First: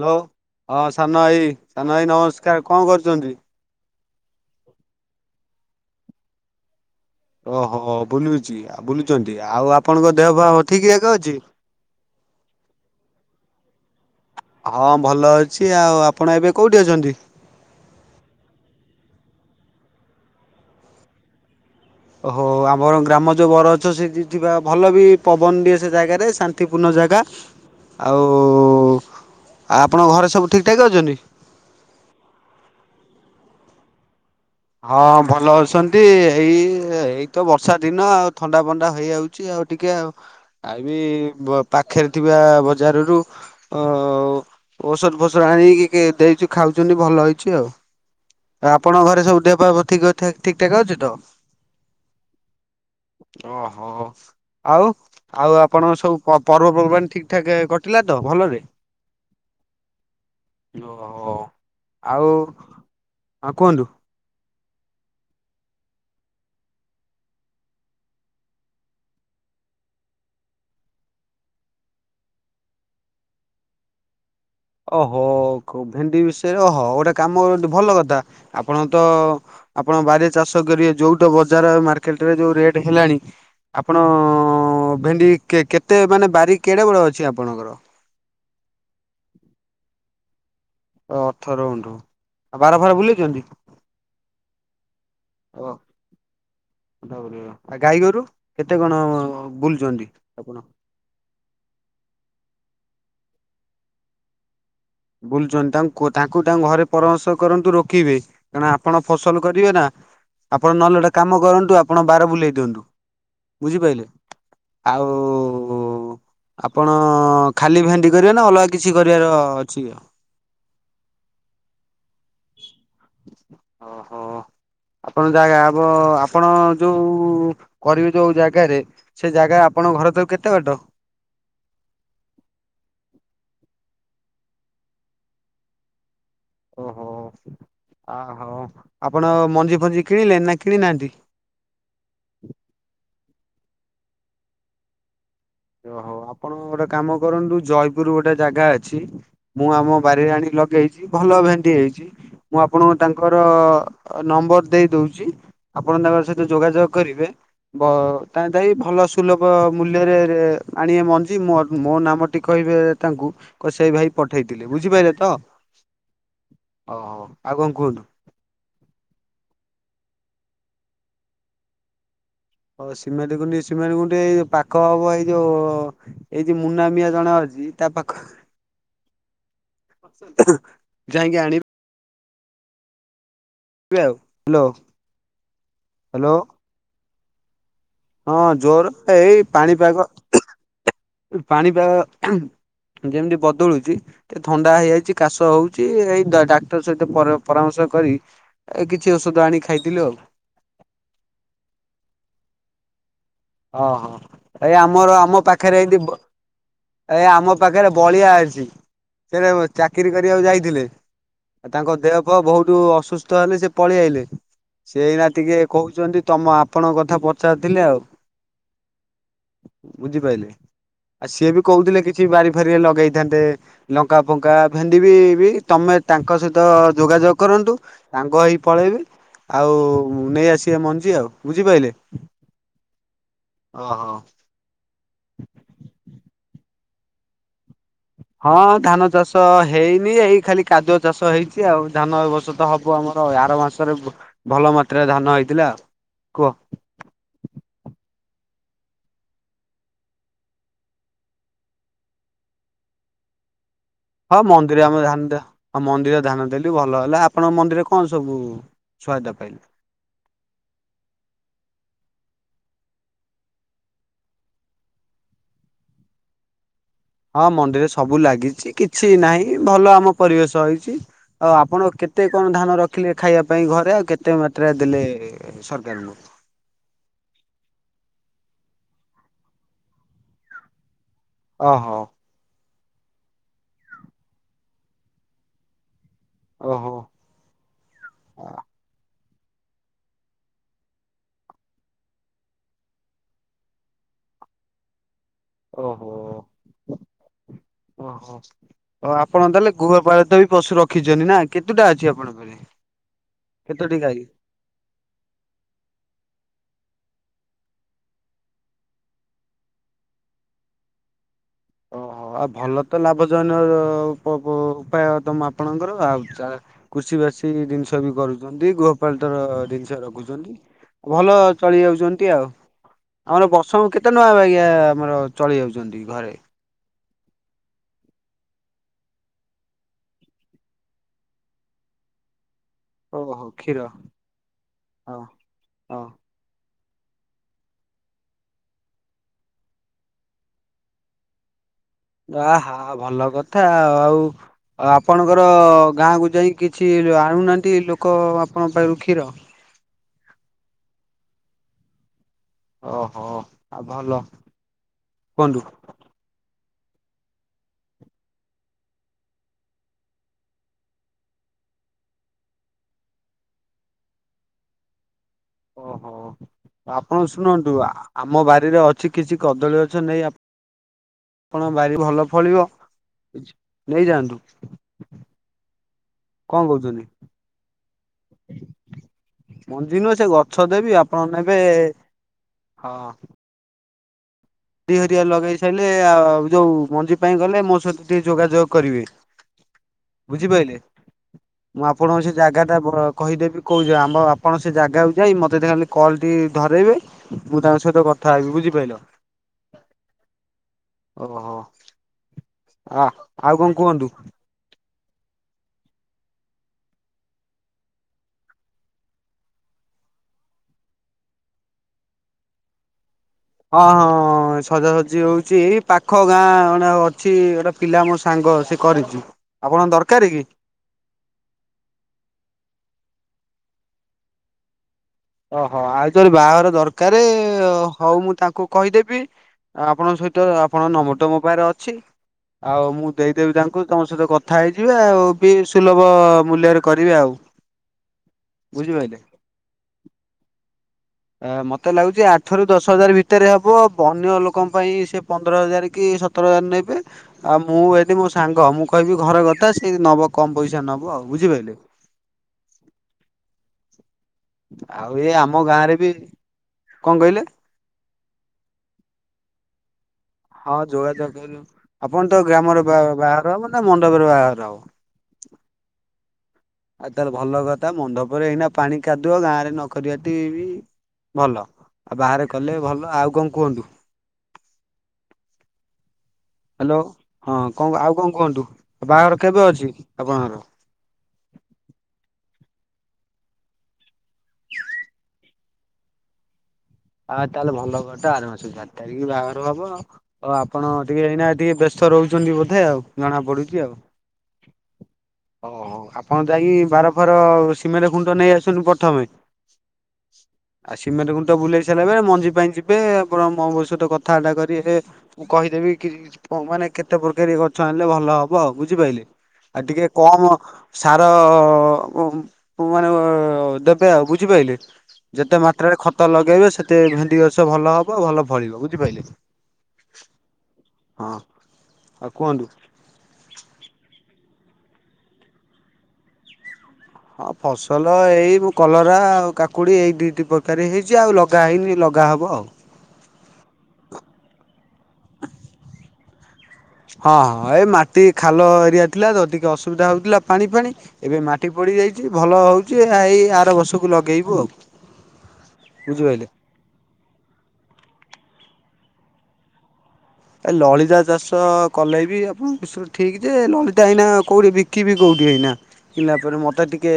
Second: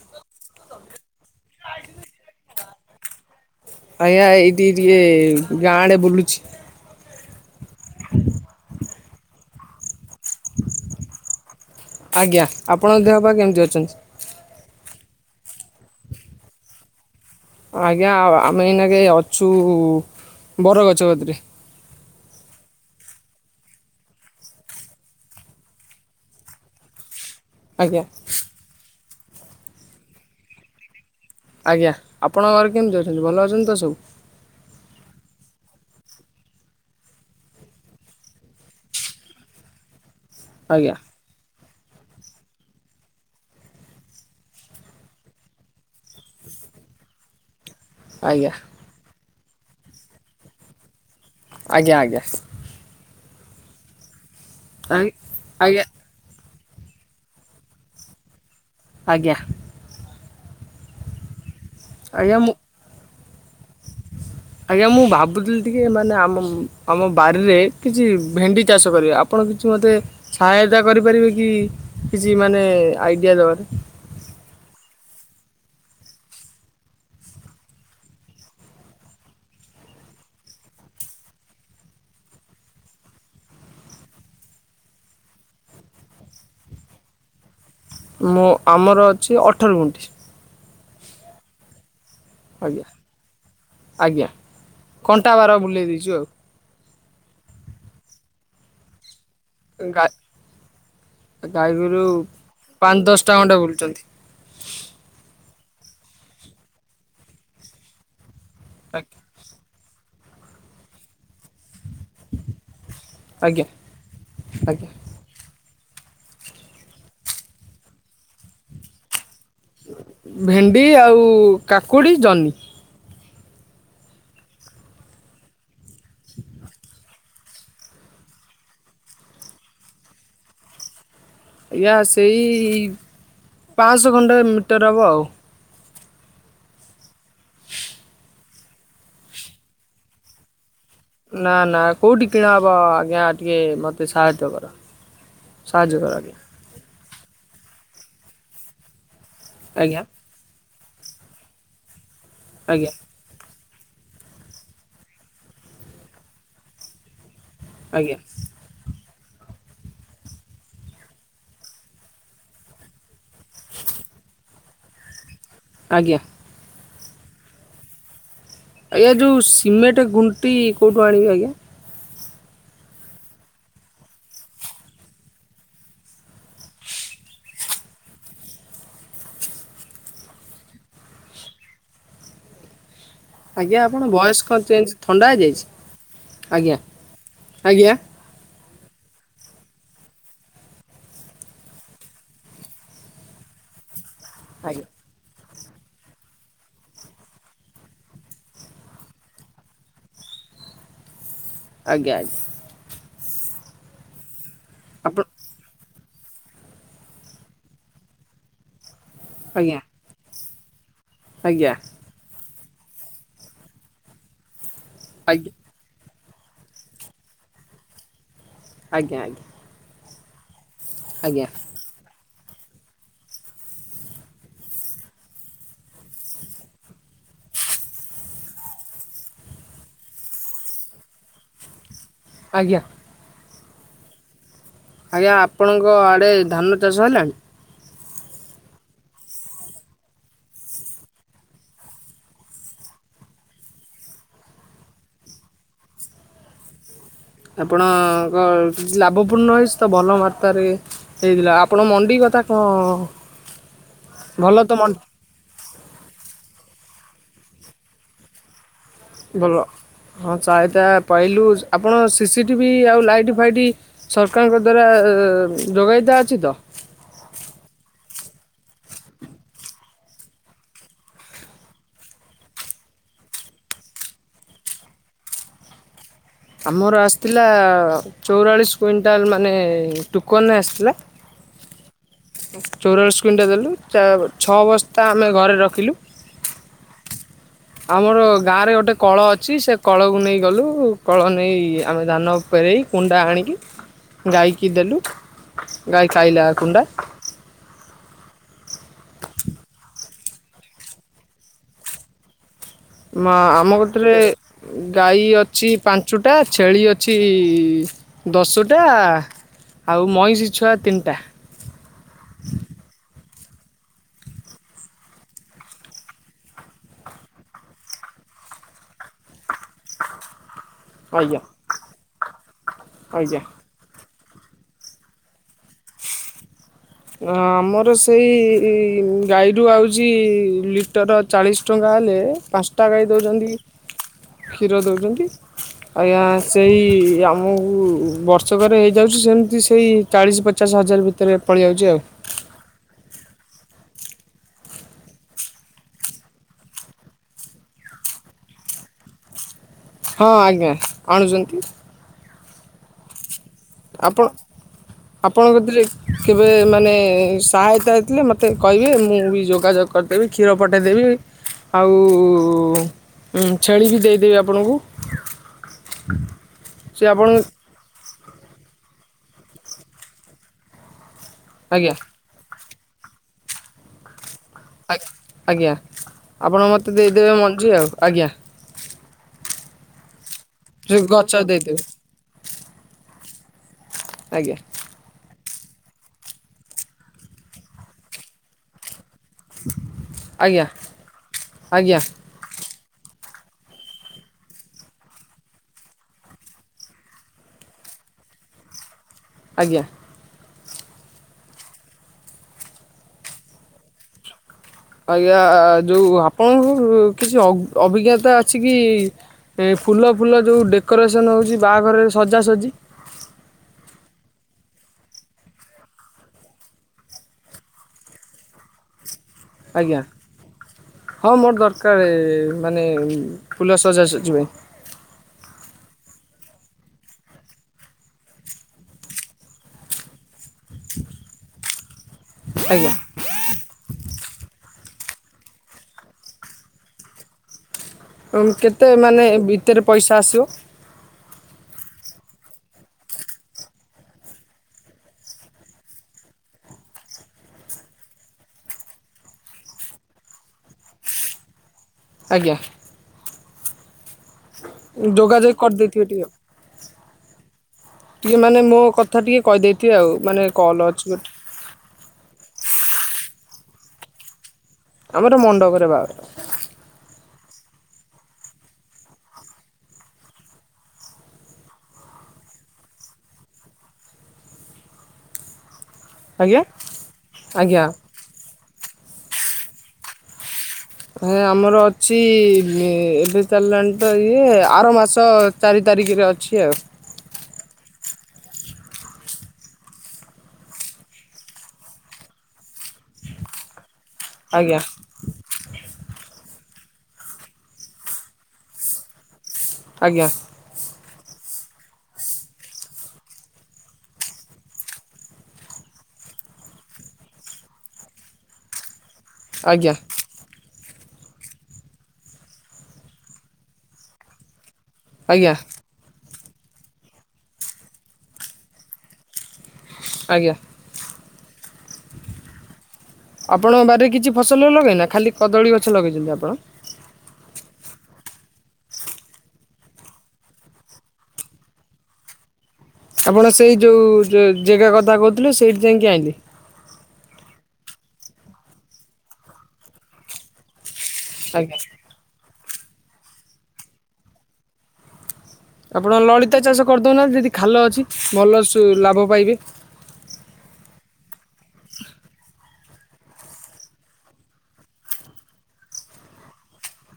Hello ହଁ ସାନଭାଇ ସାନଭାଇ ନମସ୍କାର କଣ କରୁଚନ୍ତି? ଆଜ୍ଞା ଏଇଠି ଟିକେ ଗାଁ ଆଡେ ବୁଲୁଛି। ଓହୋ ବୁଲୁଚି ବୁଲୁଚନ୍ତି ଆଉ ଆପଣଙ୍କ ଦେହ ପା ଠିକ୍ ଯାକ ଅଛି? ଆଜ୍ଞା ଆପଣଙ୍କ ଦେହ ପା କେମିତି ଅଛନ୍ତି? ହଁ ଭଲଅଛି ଆଉ ଆପଣ ଏବେ କୋଉଠି ଅଛନ୍ତି? ଆଜ୍ଞା ଆମେ ଏଇନାକେ ଅଛୁ ବରଗଛ କତିରେ। ଓହୋ ଆମର ଗ୍ରାମ ଯୋ ବରଅଛ ସେଠି ଥିବା ଭଲ ବି ପବନ ଦିଏ ସେ ଜାଗାରେ ଶା ତିପୂର୍ଣ୍ଣ ଜାଗା ଆଜ୍ଞା ଆଉ ଆପଣଙ୍କ ଘରେ ସବୁ ଠିକ୍ ଠାକ୍ ଅଛନ୍ତି? ଆଜ୍ଞା ଆପଣଙ୍କ ଘରେ କେମିତି ଅଛନ୍ତି ଭଲ ଅଛନ୍ତି ତ ସବୁ? ହଁ ଭଲ ଅଛନ୍ତି ଏଇ ଏଇତ ବର୍ଷାଦିନ ଆଉ ଥଣ୍ଡାଫଣ୍ଡା ହେଇଯାଉଛି ଆଉ ଟିକେ ଆଉ। ଆ ଆଜ୍ଞା ବି ପାଖରେ ଥିବା ବଜାରରୁୁ ହ ଔଷଧ ଫୋଷଧ ଆଣିକି ଦେଇଛୁ ଖାଉଛନ୍ତି ଭଲ ହେଇଛି ଆଉ। ଆଜ୍ଞା। ଆଉ ଆପଣଙ୍କ ଘରେ ସବୁ ଦେହ ପା ଠିକ୍ ଠାକ୍ ଠିକ୍ ଠାକ୍ ଅଛି ତ? ଆଜ୍ଞା ଆଜ୍ଞା। ଓହୋ ଆଉ ଆ ଆଉ ଆଜ୍ଞା ଆପଣ ସବୁ ପ ପର୍ବପର୍ବାଣ ଠିକ୍ ଠାକ୍ କଟିଲା ତ ଭଲରେ? ଆଜ୍ଞା। ଓହୋ ଆଉ ଆଜ୍ଞା ମୁଁ ହଁ କୁହନ୍ତୁ? ଆଜ୍ଞା ମୁଁ ଭାବୁଥିଲି ଟିକେ ମାନେ ଆମ ଆମ ବାରିରେ କିଛି ଭେଣ୍ଡି ଚାଷ କରିବା ଆପଣ କିଛି ମୋତେ ସହାୟତା କରିପାରିବେ କି କିଛି ମାନେ ଆଇଡ଼ିଆ ଦେବାରେ। ଓହୋ ଭେଣ୍ଡି ବିଷୟରେ ଓହୋ ଗୋଟେ କାମ କରନ୍ତୁ ଭଲ କଥା ଆପଣ ତ ଆପଣ ବାରି ଚାଷ କରିବେ ଯୋଉ ବଜାର ମାର୍କେଟରେ ଯୋଉ ରେଟ ହେଲାଣି। ଆପଣ ଭେଣ୍ଡି କେ କେତେ ମାନେ ବାରି କେଡ଼େବଡ ଅଛି ଆପଣଙ୍କର? ମୁଁ ଆମର ଅଛି ଅଠର ଗୁଣ୍ଠି। ଅ ଅଠର ଗୁଣ୍ଠୁ। ଆଉ ବାର ଆଜ୍ଞା ଫାର ବୁଲେଇଛନ୍ତି? ଆଜ୍ଞା କଣ୍ଟା ବାର ବୁଲେଇ ଦେଇଛୁ ଆଉ। ଆ ଗାଈଗୋରୁ କେତେ କଣ ବୁଲୁଛନ୍ତି ଆପଣଙ୍କ? ଗାଈଗିରୁ ପାଞ୍ଚ ଦଶଟା ଖଣ୍ଡେ ବୁଲୁଛନ୍ତି। ବୁଲୁଛନ୍ତି ତାଙ୍କୁ ତାଙ୍କୁ ତା ଘରେ ପରାମର୍ଶ କରନ୍ତୁ ରୋକିବେ କାରଣ ଆପଣ ଫସ ଲ କରିବେ ନା ଆପଣ ନହଲେ ଗୋଟେ କାମ କରନ୍ତୁ ଆପଣ ବାର ବୁଲେଇ ଦିଅନ୍ତୁ ଆଜ୍ଞା ବୁଝିପାରିଲେ ଆଜ୍ଞା ଆଉ ଓ ଆପଣ ଖାଲି ଭେଣ୍ଡି କରିବେ ନା ଅଲଗା କିଛି କରିବାର ଅ ଅଛିକି ଆଉ। ଭେଣ୍ଡି ଆଉ କାକୁଡ଼ି ଜହ୍ନି। ହ। [unintelligible] ଆପଣ ଜାଗା ଆବ ଆପଣ ଯୋଉ କରିବେ ଯୋଉ ଜାଗାରେ ସେ ଜାଗା ଆପଣଙ୍କ ଘରେ ତକୁ କେତେ ବାଟ? ଆଜ୍ଞା ସେଇ ପାଞ୍ଚଶହ ଖଣ୍ଡେ ମିଟର ହେବ ଆଉ। ଓହୋ ଆହୋ ଆପଣ ମଞ୍ଜି ଫଞ୍ଜି କିଣିଲେନ ନା କିଣି ନାହାନ୍ତି? ନା ନା କୋଉଠି କିଣାହବ ଆଜ୍ଞା ଟିକେ ମତେ ସାହାଯ୍ୟ କର। ସାହାଯ୍ୟ ଓହୋ କର ଟିକେ। ଆପଣ ଗୋଟେ କାମ କରନ୍ତୁ ଜୟପୁର ଗୋଟେ ଜାଗା ଅଛି ମୁଁ ଆମ ଆଜ୍ଞା ବାରିରେ ଆଣି ଲଗେଇଛି ଭଲ ଭେଣ୍ଡି ହେଇଛି ମୁଁ ଆଜ୍ଞା ଆପଣଙ୍କୁ ତାଙ୍କ ତାଙ୍କର ନମ୍ବର ଦେଇଦଉଛି ଆପଣ ତାଙ୍କ ସହିତ ଯୋଗାଯୋଗ କରିବେ। ବ ଆଜ୍ଞା ତାଇଁ ତାଇଁ ଭଲ ସୁଲଭ ମୂଲ୍ୟରେ ଆଣିବେ ମଞ୍ଜି ମୋ ମୋ ନାମଟି କହିବେ ତାଙ୍କୁ। କ ସେଇ ଭାଇ ପଠେଇଥିଲେ ବୁଝିପାଇଲେ ତ। ଆଜ୍ଞା। ଓହଉ ଆଉ କଣ କୁହନ୍ତୁ। ଆଜ୍ଞା ଯୋଉ ସିମେଣ୍ଟ ଗୁଣ୍ଟି କୋଉଠୁ ଆଣିବି ଆଜ୍ଞା? ହଉ ସିମେଣ୍ଟ ଖୁଣ୍ଟି ସିମେଣ୍ଟ ଖୁଣ୍ଟି ଏଇ ପାଖ ହବ ଏଇ ଯୋଉ ଏଇ ଯୋଉ ମୁନାମିଆ ଜଣେ ଅଛି ତା ପାଖ [unintelligible] ଯାଇକି ଆଣି ଆଜ୍ଞା ଆପଣ ଆଉ ବୟସ୍ କଁ ହ୍ୟାଲୋ ଚେଞ୍ଜ ଥଣ୍ଡା ହ୍ୟାଲୋ ହେଇଯାଇଛି ଆଜ୍ଞା ଆଜ୍ଞା। ହଁ ଜୋରରେ ଏଇ ପାଣିପାଗ ପାଣିପାଗ ଯେମିତି ବଦଳୁଛି ଟିକେ ଥଣ୍ଡା ହେଇଯାଇଛି। କାଶ ହଉଛି ଏଇ ଡାକ୍ତର ସହିତ ପରାମର୍ଶ କରି ଏଇ କିଛି ଔଷଧ ଆଣି ଖାଇଥିଲୁ ଆଉ। ଆଜ୍ଞା ଆଜ୍ଞା। ଓହୋ ଏଇ ଆମର ଆପଣ ଆମ ପା ପାଖରେ ଏମିତି ଏ ଆମ ପାଖରେ ବଳିଆ ଅଛି ସେଟି ଚା ଆଜ୍ଞା ଚାକିରି କରିବାକୁ ଯାଇଥିଲେ ଆଜ୍ଞା ତାଙ୍କ ଦେହ ପୁଅ ବହୁତ୍ ଅସୁସ୍ଥ ହେଲେ ସେ ପଳେଇ ଆଇଲେ ସେଇନା ଆଜ୍ଞା ଟିକେ କହୁଛନ୍ତି ତମ ଆପଣଙ୍କ କଥା ପଚାରୁଥିଲେ ଆଉ। ଆଜ୍ଞା ଆଜ୍ଞା। ବୁଝିପାରିଲେ ଆଉ ଆଜ୍ଞା ସିଏ ବି କହୁଥିଲେ କିଛି ବାରି ଫାରିରେ ଲଗେଇଥାନ୍ତେ। ଲଙ୍କା ଫଙ୍କା ଭେଡିିବି ବି ତମେ ତାଙ୍କ ସହିତ ଯୋଗାଯୋଗ କରନ୍ତୁ। ସାଙ୍ଗ ହେଇକି ପଳେଇବି ଆଉ ନେଇ ଆସିବେ ମଞ୍ଜି ଆଉ ବୁଝିପାରିଲେ? ଆଜ୍ଞା। ଓହୋ। ଆଜ୍ଞା ଆପଣଙ୍କ ଆଡ଼େ ଧାନ ଚାଷ ହେଲାଣି? ହଁ ଧାନ ଚାଷ ହେଇନି ଏଇ ଖାଲି କାଦୁଅ ଚାଷ ହେଇଛି ଆଉ ଧାନ ବର୍ଷ ତ ହବ ଆମର ଆର ମାସ ଭଲ ମାତ୍ରାରେ ଧାନ ହେଇଥିଲା ଆଉ କୁହ? ଆପଣଙ୍କ କି ଲାଭପୂର୍ଣ୍ଣ ହେଇଛି ତ ଭଲ ମାତ୍ରାରେ? ହେଇଥିଲା ଆପଣ ମଣ୍ଡି କଥା କଣ? ହଁ ଭଲ ତ ମଣ୍ଡିରେ ଆମେ ମଣ୍ଡି ଧାନ ଦେ ହଁ ମଣ୍ଡିରେ ଧାନ ଦେଲୁ ଭଲ ହେଲା ଆପଣଙ୍କ ମଣ୍ଡିରେ କଣ ସବୁ? ସହାୟତା ପାଇଲେ? ଭଲ ହଁ ଚାହିତା ପାଇଲୁ ଆପଣ ସିସିଟିଭି ଆଉ ଲାଇଟ୍ ଫାଇଟ୍ ସରକାରଙ୍କ ଦ୍ଵାରା ଯୋଗାଇତା ଅଛି ତ? ହଁ ମଣ୍ଡିରେ ସବୁ ଲାଗିଛି କିଛି ନାହିଁ ଭଲ ଆମ ପରିବେଶ ହେଇଛି। ଆଉ ଆପଣ କେତେ କଣ ଧାନ ରଖିଲେ ଖାଇବା ପାଇଁ ଘରେ ଆଉ କେତେ ମାତ୍ରାରେ ଦେଲେ ସରକାର ଙ୍କୁ? ଆମର ଆସିଥିଲା ଚଉରାଳିଶି କୁଇଣ୍ଟାଲ ମାନେ ଟୋକନ ଆସିଥିଲା ଓହୋ। ଚଉରାଳିଶି କୁଇଣ୍ଟା ଦେଲୁ ଛଅ ବସ୍ତା ଆମେ ଘରେ ରଖିଲୁ। ଓହୋ। ଆମର ଗାଁରେ ଗୋଟେ କଳ ଅଛି ସେ କଳକୁ ନେଇ ଗଲୁ କଳ ନେଇ ଆମେ ଧାନ ପେରେଇ କୁଣ୍ଡା ଆଣିକି ଗାଈକି ଦେଲୁ ଗାଈ ଓହୋ। ଖାଇଲା କୁଣ୍ଡା। ଓହୋ ଆପଣ ଦେଲେ ଗୃହ ପାଳିତ ବି ପଶୁ ରଖିଛନ୍ତି ନା କେତୁଟା ଅଛି ଆପଣଙ୍କ ଘରେ? ମା ଆମ କତିରେ ଗାଈ ଅଛି ପାଞ୍ଚଟା ଛେଳି ଅଛି ଦଶୁଟା ଆଉ ମଇଁଷି ଛୁଆ ତିନିଟା। ଓହୋ ଆଉ ଭଲ ତ ଲାଭଜନ ଉ ଉପାୟ ତମ ଆପଣଙ୍କର ଆଉ [unintelligible] କୃଷି ବାସୀ ଜିନିଷ ବି କରୁଛନ୍ତି ଗୃହପାଳିତ ର ଜିନିଷ ରଖୁଛନ୍ତି। ଭଲ ଆଜ୍ଞା ଚଳି ଯାଉଛନ୍ତି ଆଉ ଆଜ୍ଞା। ଆମର ବସ ସବୁ କେତେ ନୂଆ ବାଗିଆ ଆମର ଚଳି ଯାଉଚନ୍ତି ଘରେ। ଆମର ସେଇ ଗାଈରୁ ଆଉଚି ଲିଟର। ଚାଳିଶ ଟଙ୍କା ହେଲେ ପାଞ୍ଚ ଟା ଗାଈ ଓହୋ ଦେଉଚନ୍ତି କ୍ଷୀର କ୍ଷୀର ହଁ ଦେଉଚନ୍ତି। ହଁ [unintelligible] ସେଇ ଆମକୁ ବର୍ଷକରେ ହେଇଯାଉଚି ସେମତି ସେଇ ଚାଳିଶ ପଚାଶ, ହଜାର ଭିତେରେ। ପଳେଇ ଯାଉଚି ଆଉ। ଆହା ଭଲ କଥା ଆ ଆଉ ଆପଣଙ୍କର ଗାଁକୁ ଯାଇ କିଛି ଆଣୁନାହାନ୍ତି? ଲୋକ ଆପଣ ପାଇଁ କ୍ଷୀର ହଁ ଆଜ୍ଞା, ଆଣୁଚନ୍ତି। ଓହୋ! ଆଉ ଭଲ ଆପଣ ଆପଣ କୁହନ୍ତୁ କତିରେ? କେବେ ମାନେ ସହାୟତା ହେଇଥିଲେ ମତେ କହିବେ। ମୁଁ ବି ଯୋଗାଯୋଗ କର୍ ଦେବି କ୍ଷୀର ପଟେଦେବି ଆଉ। ଉଁ ଛେଳି ବି ଦେଇଦେବି ଆପଣଙ୍କୁ‌। ଓହୋ, ଆପଣ ଶୁଣନ୍ତୁ, ଆମ ବାରିରେ ଅଛି କିଛି କଦଳୀ ଗଛ ନେଇ ଆପ୍। ଆପଣ ଆଜ୍ଞା ବାରି ଭଲ ଫଳିବ ନେଇଯାଆନ୍ତୁ। ଆକ୍ ଆଜ୍ଞା କଣ ଆପଣ ମୋତେ କହୁଛନ୍ତି ଦେଇଦେବେ ମଞ୍ଜି ଆଉ ଆଜ୍ଞା ମଞ୍ଜି ନୁହଁ ସେ ଗଛ ଦେବି। ସେ ଆପଣ ଗଛ ନେବେ ଦେଇଦେବେ ହଁ? ଆଜ୍ଞା। ‌ଦି ଘରିଆ ଲଗେଇ ସାଇଲେ ଆଉ ଯୋଉ ମଞ୍ଜି ପାଇଁ ଗଲେ ମୋ ସହିତ ଟିକେ ଯୋଗାଯୋଗ କରିବେ। ଆଜ୍ଞା ବୁଝିପାଇଲେ ମୁଁ ଆଜ୍ଞା ଆପଣଙ୍କ ସହିତ। ଜାଗାଟା ବ କହିଦେବି କୋଉ ଆମ ଆପଣ ସେ ଜାଗାକୁ ଯାଇ ମୋତେ ଖାଲି କଲଟିଏ ଧରେଇବେ। ମୁଁ ତାଙ୍କ ସହିତ କଥା ହେବି ବୁଝିପାଇଲ? ଆଜ୍ଞା। ଓହୋ! ଆହା ଆଉ କଣ କୁଅନ୍ତୁ? ଆଜ୍ଞା, ଯୋଉଁ ଆପଣଙ୍କ କିଛି ଅଭ ଅଭିଜ୍ଞତା ଅଛି କି? ଏଇ ଫୁଲ, ଫୁଲ ଯେଉଁ ଡେକୋରେସନ୍ ହେଉଚି ବାହାଘରରେ ସଜାସଜି। ହଁ ହଁ ସଜାସଜି ହେଉଚି। ଏଇ ପାଖ ଗାଁ ମାନେ ଅଛି ଗୋଟାପ୍। ପିଲା ମୋ ସାଙ୍ଗ ସେ କରେ। ଆପଣ ଆଜ୍ଞା। ଦରକାର କି? ହଁ ମୋର ଦରକାରେ। ମାନେ ଫୁଲ ସଜା ସଜି ପାଇଁ। ଓହୋ ଆଉ ତୋରି ବାହାଘର ଦରକାରେ ହଉ ମୁଁ ତାଙ୍କୁ କହିଦେବି। ଆପଣଙ୍କ ସହିତ ଆପଣ ନମ୍ବରଟା ମୋ ପାଖରେ ଅଛି ଆଉ ଆଜ୍ଞା। ମୁଁ ଦେଇଦେବି ତାଙ୍କୁ। ତମ ସହିତ କଥା ହେଇଯିବେ ଆଉ ବି ସୁଲଭ ମୂଲ୍ୟରେ କରିବେ ଆଉ ଓମ୍ କେତେ ବୁଝିପାରିଲେ ମାନେ ଭିତରେ ପଇସା ଆସିବ? ମତେ ଲାଗୁଚି ଆଠ ରୁ ଦଶ ହଜାର, ଭିତରେ ହବ। ବନ୍ୟ ଲୋକଙ୍କ ପାଇଁ ସେ ପନ୍ଦର ହଜାର କି ସତ୍? ତୃରା ନେବେ। ଆଉ ମୁଁ ଏଠି ମୋ ସାଙ୍ଗ ମୁଁ କହିବି ଘରେ କଥା ସେ ନବ କମ ପଇସା ନବ। ଆଉ ବୁଝିପାଇଲେ? ଆଜ୍ଞା। ଆଉ ଏ ଯୋଗାଯୋଗ ଆମ ଗାଁରେ କରିଦେଇଥିବେ ବି ଟିକେ କଣ କହିଲେ? ଯିଏ ମାନେ ମୋ କଥା ଟିଏ କହିଦେଇଥିବେ ଆଉ ମାନେ କଲ୍ ହଁ ଅଛି ଯୋଗାଯୋଗ ଗୋଟେ କରିବୁ। ଆପଣ ତ ଗ୍ରାମର ବା ଘର ହବ ନା ମଣ୍ଡପରେ ବାହାର ଘର ହବ? ଆମର ମଣ୍ଡପରେ ବାହାଘର। ଆଉ ତାରେ ଭଲ କଥା। ମଣ୍ଡପରେ ଏଇନା ପାଣି କାଦୁଅ ଗାଁରେ ନ କରିବାଟି ବି ଭଲ। ଆଉ ବାହାରେ କଲେ ଭଲ। ଆଉ କଣ କୁହନ୍ତୁ? ଆଜ୍ଞା ହ୍ୟାଲୋ ହଁ, ଆଜ୍ଞା। କଣ ଆଉ କଣ କୁହନ୍ତୁ, ବାହାଘର କେବେ ଅଛି ଆପଣଙ୍କର? ହେ ଆମର ଅଛି, ଏବେ ଚାଲିଲାଣି ତ ଇଏ ଆର ମାସ ଚାରି ତାରିଖରେ ଅଛି ଆଉ। ଆଉ ତାହେଲେ ଭଲ କଥା, ଆର ମାସ ଚାରି ତାରିଖ ବାହାଘର ହବ ଆଉ। ଓ ଆପଣ ଟିକେ ଏଇନା ଟିକେ ବ୍ୟସ୍ତ ରହୁଛନ୍ତି ବୋଧେ ଆଉ ଜଣା ପଡୁଛି ଆଉ। ଆଜ୍ଞା। ଓହୋ, ଆପଣ ଯାଇକି ବାର ଫାର ସିମେଟ ଖୁଣ୍ଟ ନେଇ ଆସନ୍ତୁ ପ୍ରଥମେ। ଆଜ୍ଞା। ଆଉ ସିମେଟ ଖୁଣ୍ଟ ବୁଲେଇ ସାରିଲା ମାନେ ମଞ୍ଜି ପାଇଁ ଯିବେ, ଆପଣ ମଙ୍ଗୁ ସହିତ କଥାବାର୍ତ୍ତା କରିରେ ମୁ କହିଦେବି କିଛି କିଛି କଣ ମାନେ କେତେ ପ୍ରକାରୀ ଗଛ ଆଣିଲେ ଭଲ ହବ ଆଉ ବୁଝିପାଇଲେ, ଆ ଆଜ୍ଞା ଟିକେ କମ୍ ସାର ମାନେ ଦେବେ ଆଉ ବୁଝିପାଇଲେ? ଆଜ୍ଞା ଯେତେ ମାତ୍ରାରେ ଖତ ଲଗେଇବେ ସେତେ ଭେଣ୍ଡିଗଛ ଭଲ ହବ ଭଲ ଫଳିବ ବୁଝିପାଇଲେ। ଆଜ୍ଞା। ହଁ, ଆଉ କୁହନ୍ତୁ? ଆପଣଙ୍କ ବାରିରେ କିଛି ଫସଲ ଲଗେଇନା ଖାଲି କଦଳୀ ଗଛ ଲଗେଇଛନ୍ତି ଆପଣ? ହଁ ଫସଲ ଏଇ କଲରା ଆଉ କାକୁଡ଼ି ଏଇ ଦି ଦି ପ୍ରକାର ହେଇଛି ଆଉ ଲଗା ହେଇନି ଲଗା ହବ ଆଉ। ଆପଣ ସେଇ ଯୋଉ ଜେ ଜେଗା କଥା କହୁଥିଲେ ସେଇଠି ଯାଇଁକି ଆଇଁଲେ। ହଁ ହଁ ଏ ମାଟି ଖାଲ ଏରିଆ ଥିଲା ତ ଟିକେ ଅସୁବିଧା ହଉଥିଲା ପାଣି ଫାଣି ଏବେ ମାଟି ଆଜ୍ଞା। ପଡି ଯାଇଛି ଭଲ ହଉଛି ଏଇ ଆର ବର୍ଷକୁ ଲଗେଇବୁ ଆଉ। ଆପଣ ବୁଝିପାରିଲେ। ଲଳିତା ଚାଷ କରିଦଉନାନ୍ତି ଯଦି ଖାଲ ଅଛି ଭଲ ସୁ ଲାଭ ପାଇବେ। ଏ ଲଳିତା ଚାଷ କଲେବି ଆପଣଙ୍କ ବିଷୟ ଠିକ୍ ଯେ ଲଳିତା ଏଇନା କୋଉଠି ବିକିବି କୋଉଠି ଏଇନା? ବିକିିଲା ପରେ ମତେ ଟିକେ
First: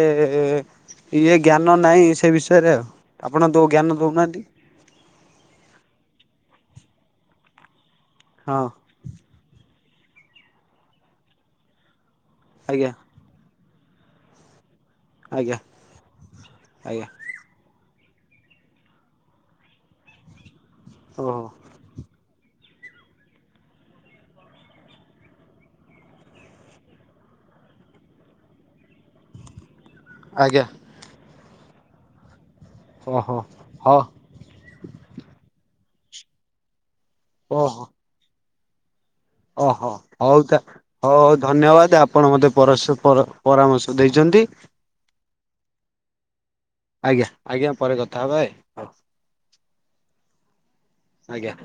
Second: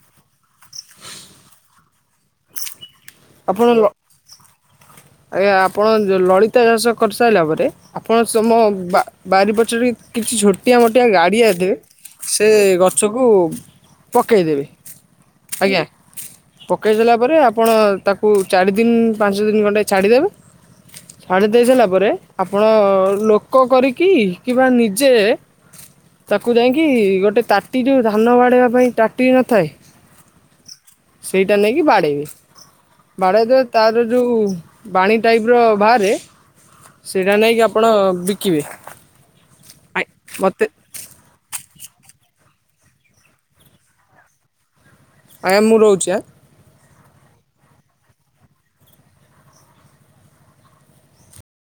ଇଏ ଜ୍ଞାନ ନାହିଁ ସେ ବିଷୟରେ ଆଉ। ଆପଣ ଦୋ ଜ୍ଞାନ ଦଉନାହାନ୍ତି। ଆଜ୍ଞା ଆପଣ ଯୋଉ ଲଳିତା ଚାଷ କରିସାଇଲା ପରେ ଆପଣ ହଁ ସୋମବା ବାରି ପଛରେ କିଛି ଛୋଟିଆ ମୋଟିଆ ଗାଡ଼ିଆଥିବେ, ସେ ଆଜ୍ଞା ଗଛ କୁ ପକେଇଦେବେ, ଆଜ୍ଞା ପକେଇ ଆଜ୍ଞା ସାଇଲା ପରେ ଆପଣ ତାକୁ ଚାରିଦିନ୍ ପାଞ୍ଚଦିନ୍ ଖଣ୍ଡେ ଛାଡିଦେବେ ଛାଡି ଓହୋ ଦେଇ ସାଇଲା ପରେ ଆପଣ ଲୋକ କରିକି କିମ୍ବା ନିଜେ ତାକୁ ଯାଇକି ଗୋଟେ ତାଟି ଯୋଉ ଧାନ ବାଡ଼େଇବା ପାଇଁ ତାଟି ନଥାଏ? ଆଜ୍ଞା। ସେଇଟା ନେଇକି ବାଡ଼େଇବେ। ଓହୋ ବାଡେଇଦେବେ ହଁ ତାର ଯୋଉ ବାଣି ଟାଇପର ବାହାରେ ସେଇଟା ନେଇକି ଓହୋ ଆପଣ ବିକିବେ? ଓହୋ ଆଜ୍ଞା, ହଉ ତା ମୋତେ ହଉ ହଉ ଧନ୍ୟବାଦ ଆପଣ ମୋତେ ପରଶ୍ୟ ପର ପରାମର୍ଶ ଦେଇଚନ୍ତି। ଆଜ୍ଞା ମୁଁ ରହୁଛି ଆ? ଆଜ୍ଞା ଆଜ୍ଞା ପରେ କଥା ହବା ଏ। ଆଜ୍ଞା।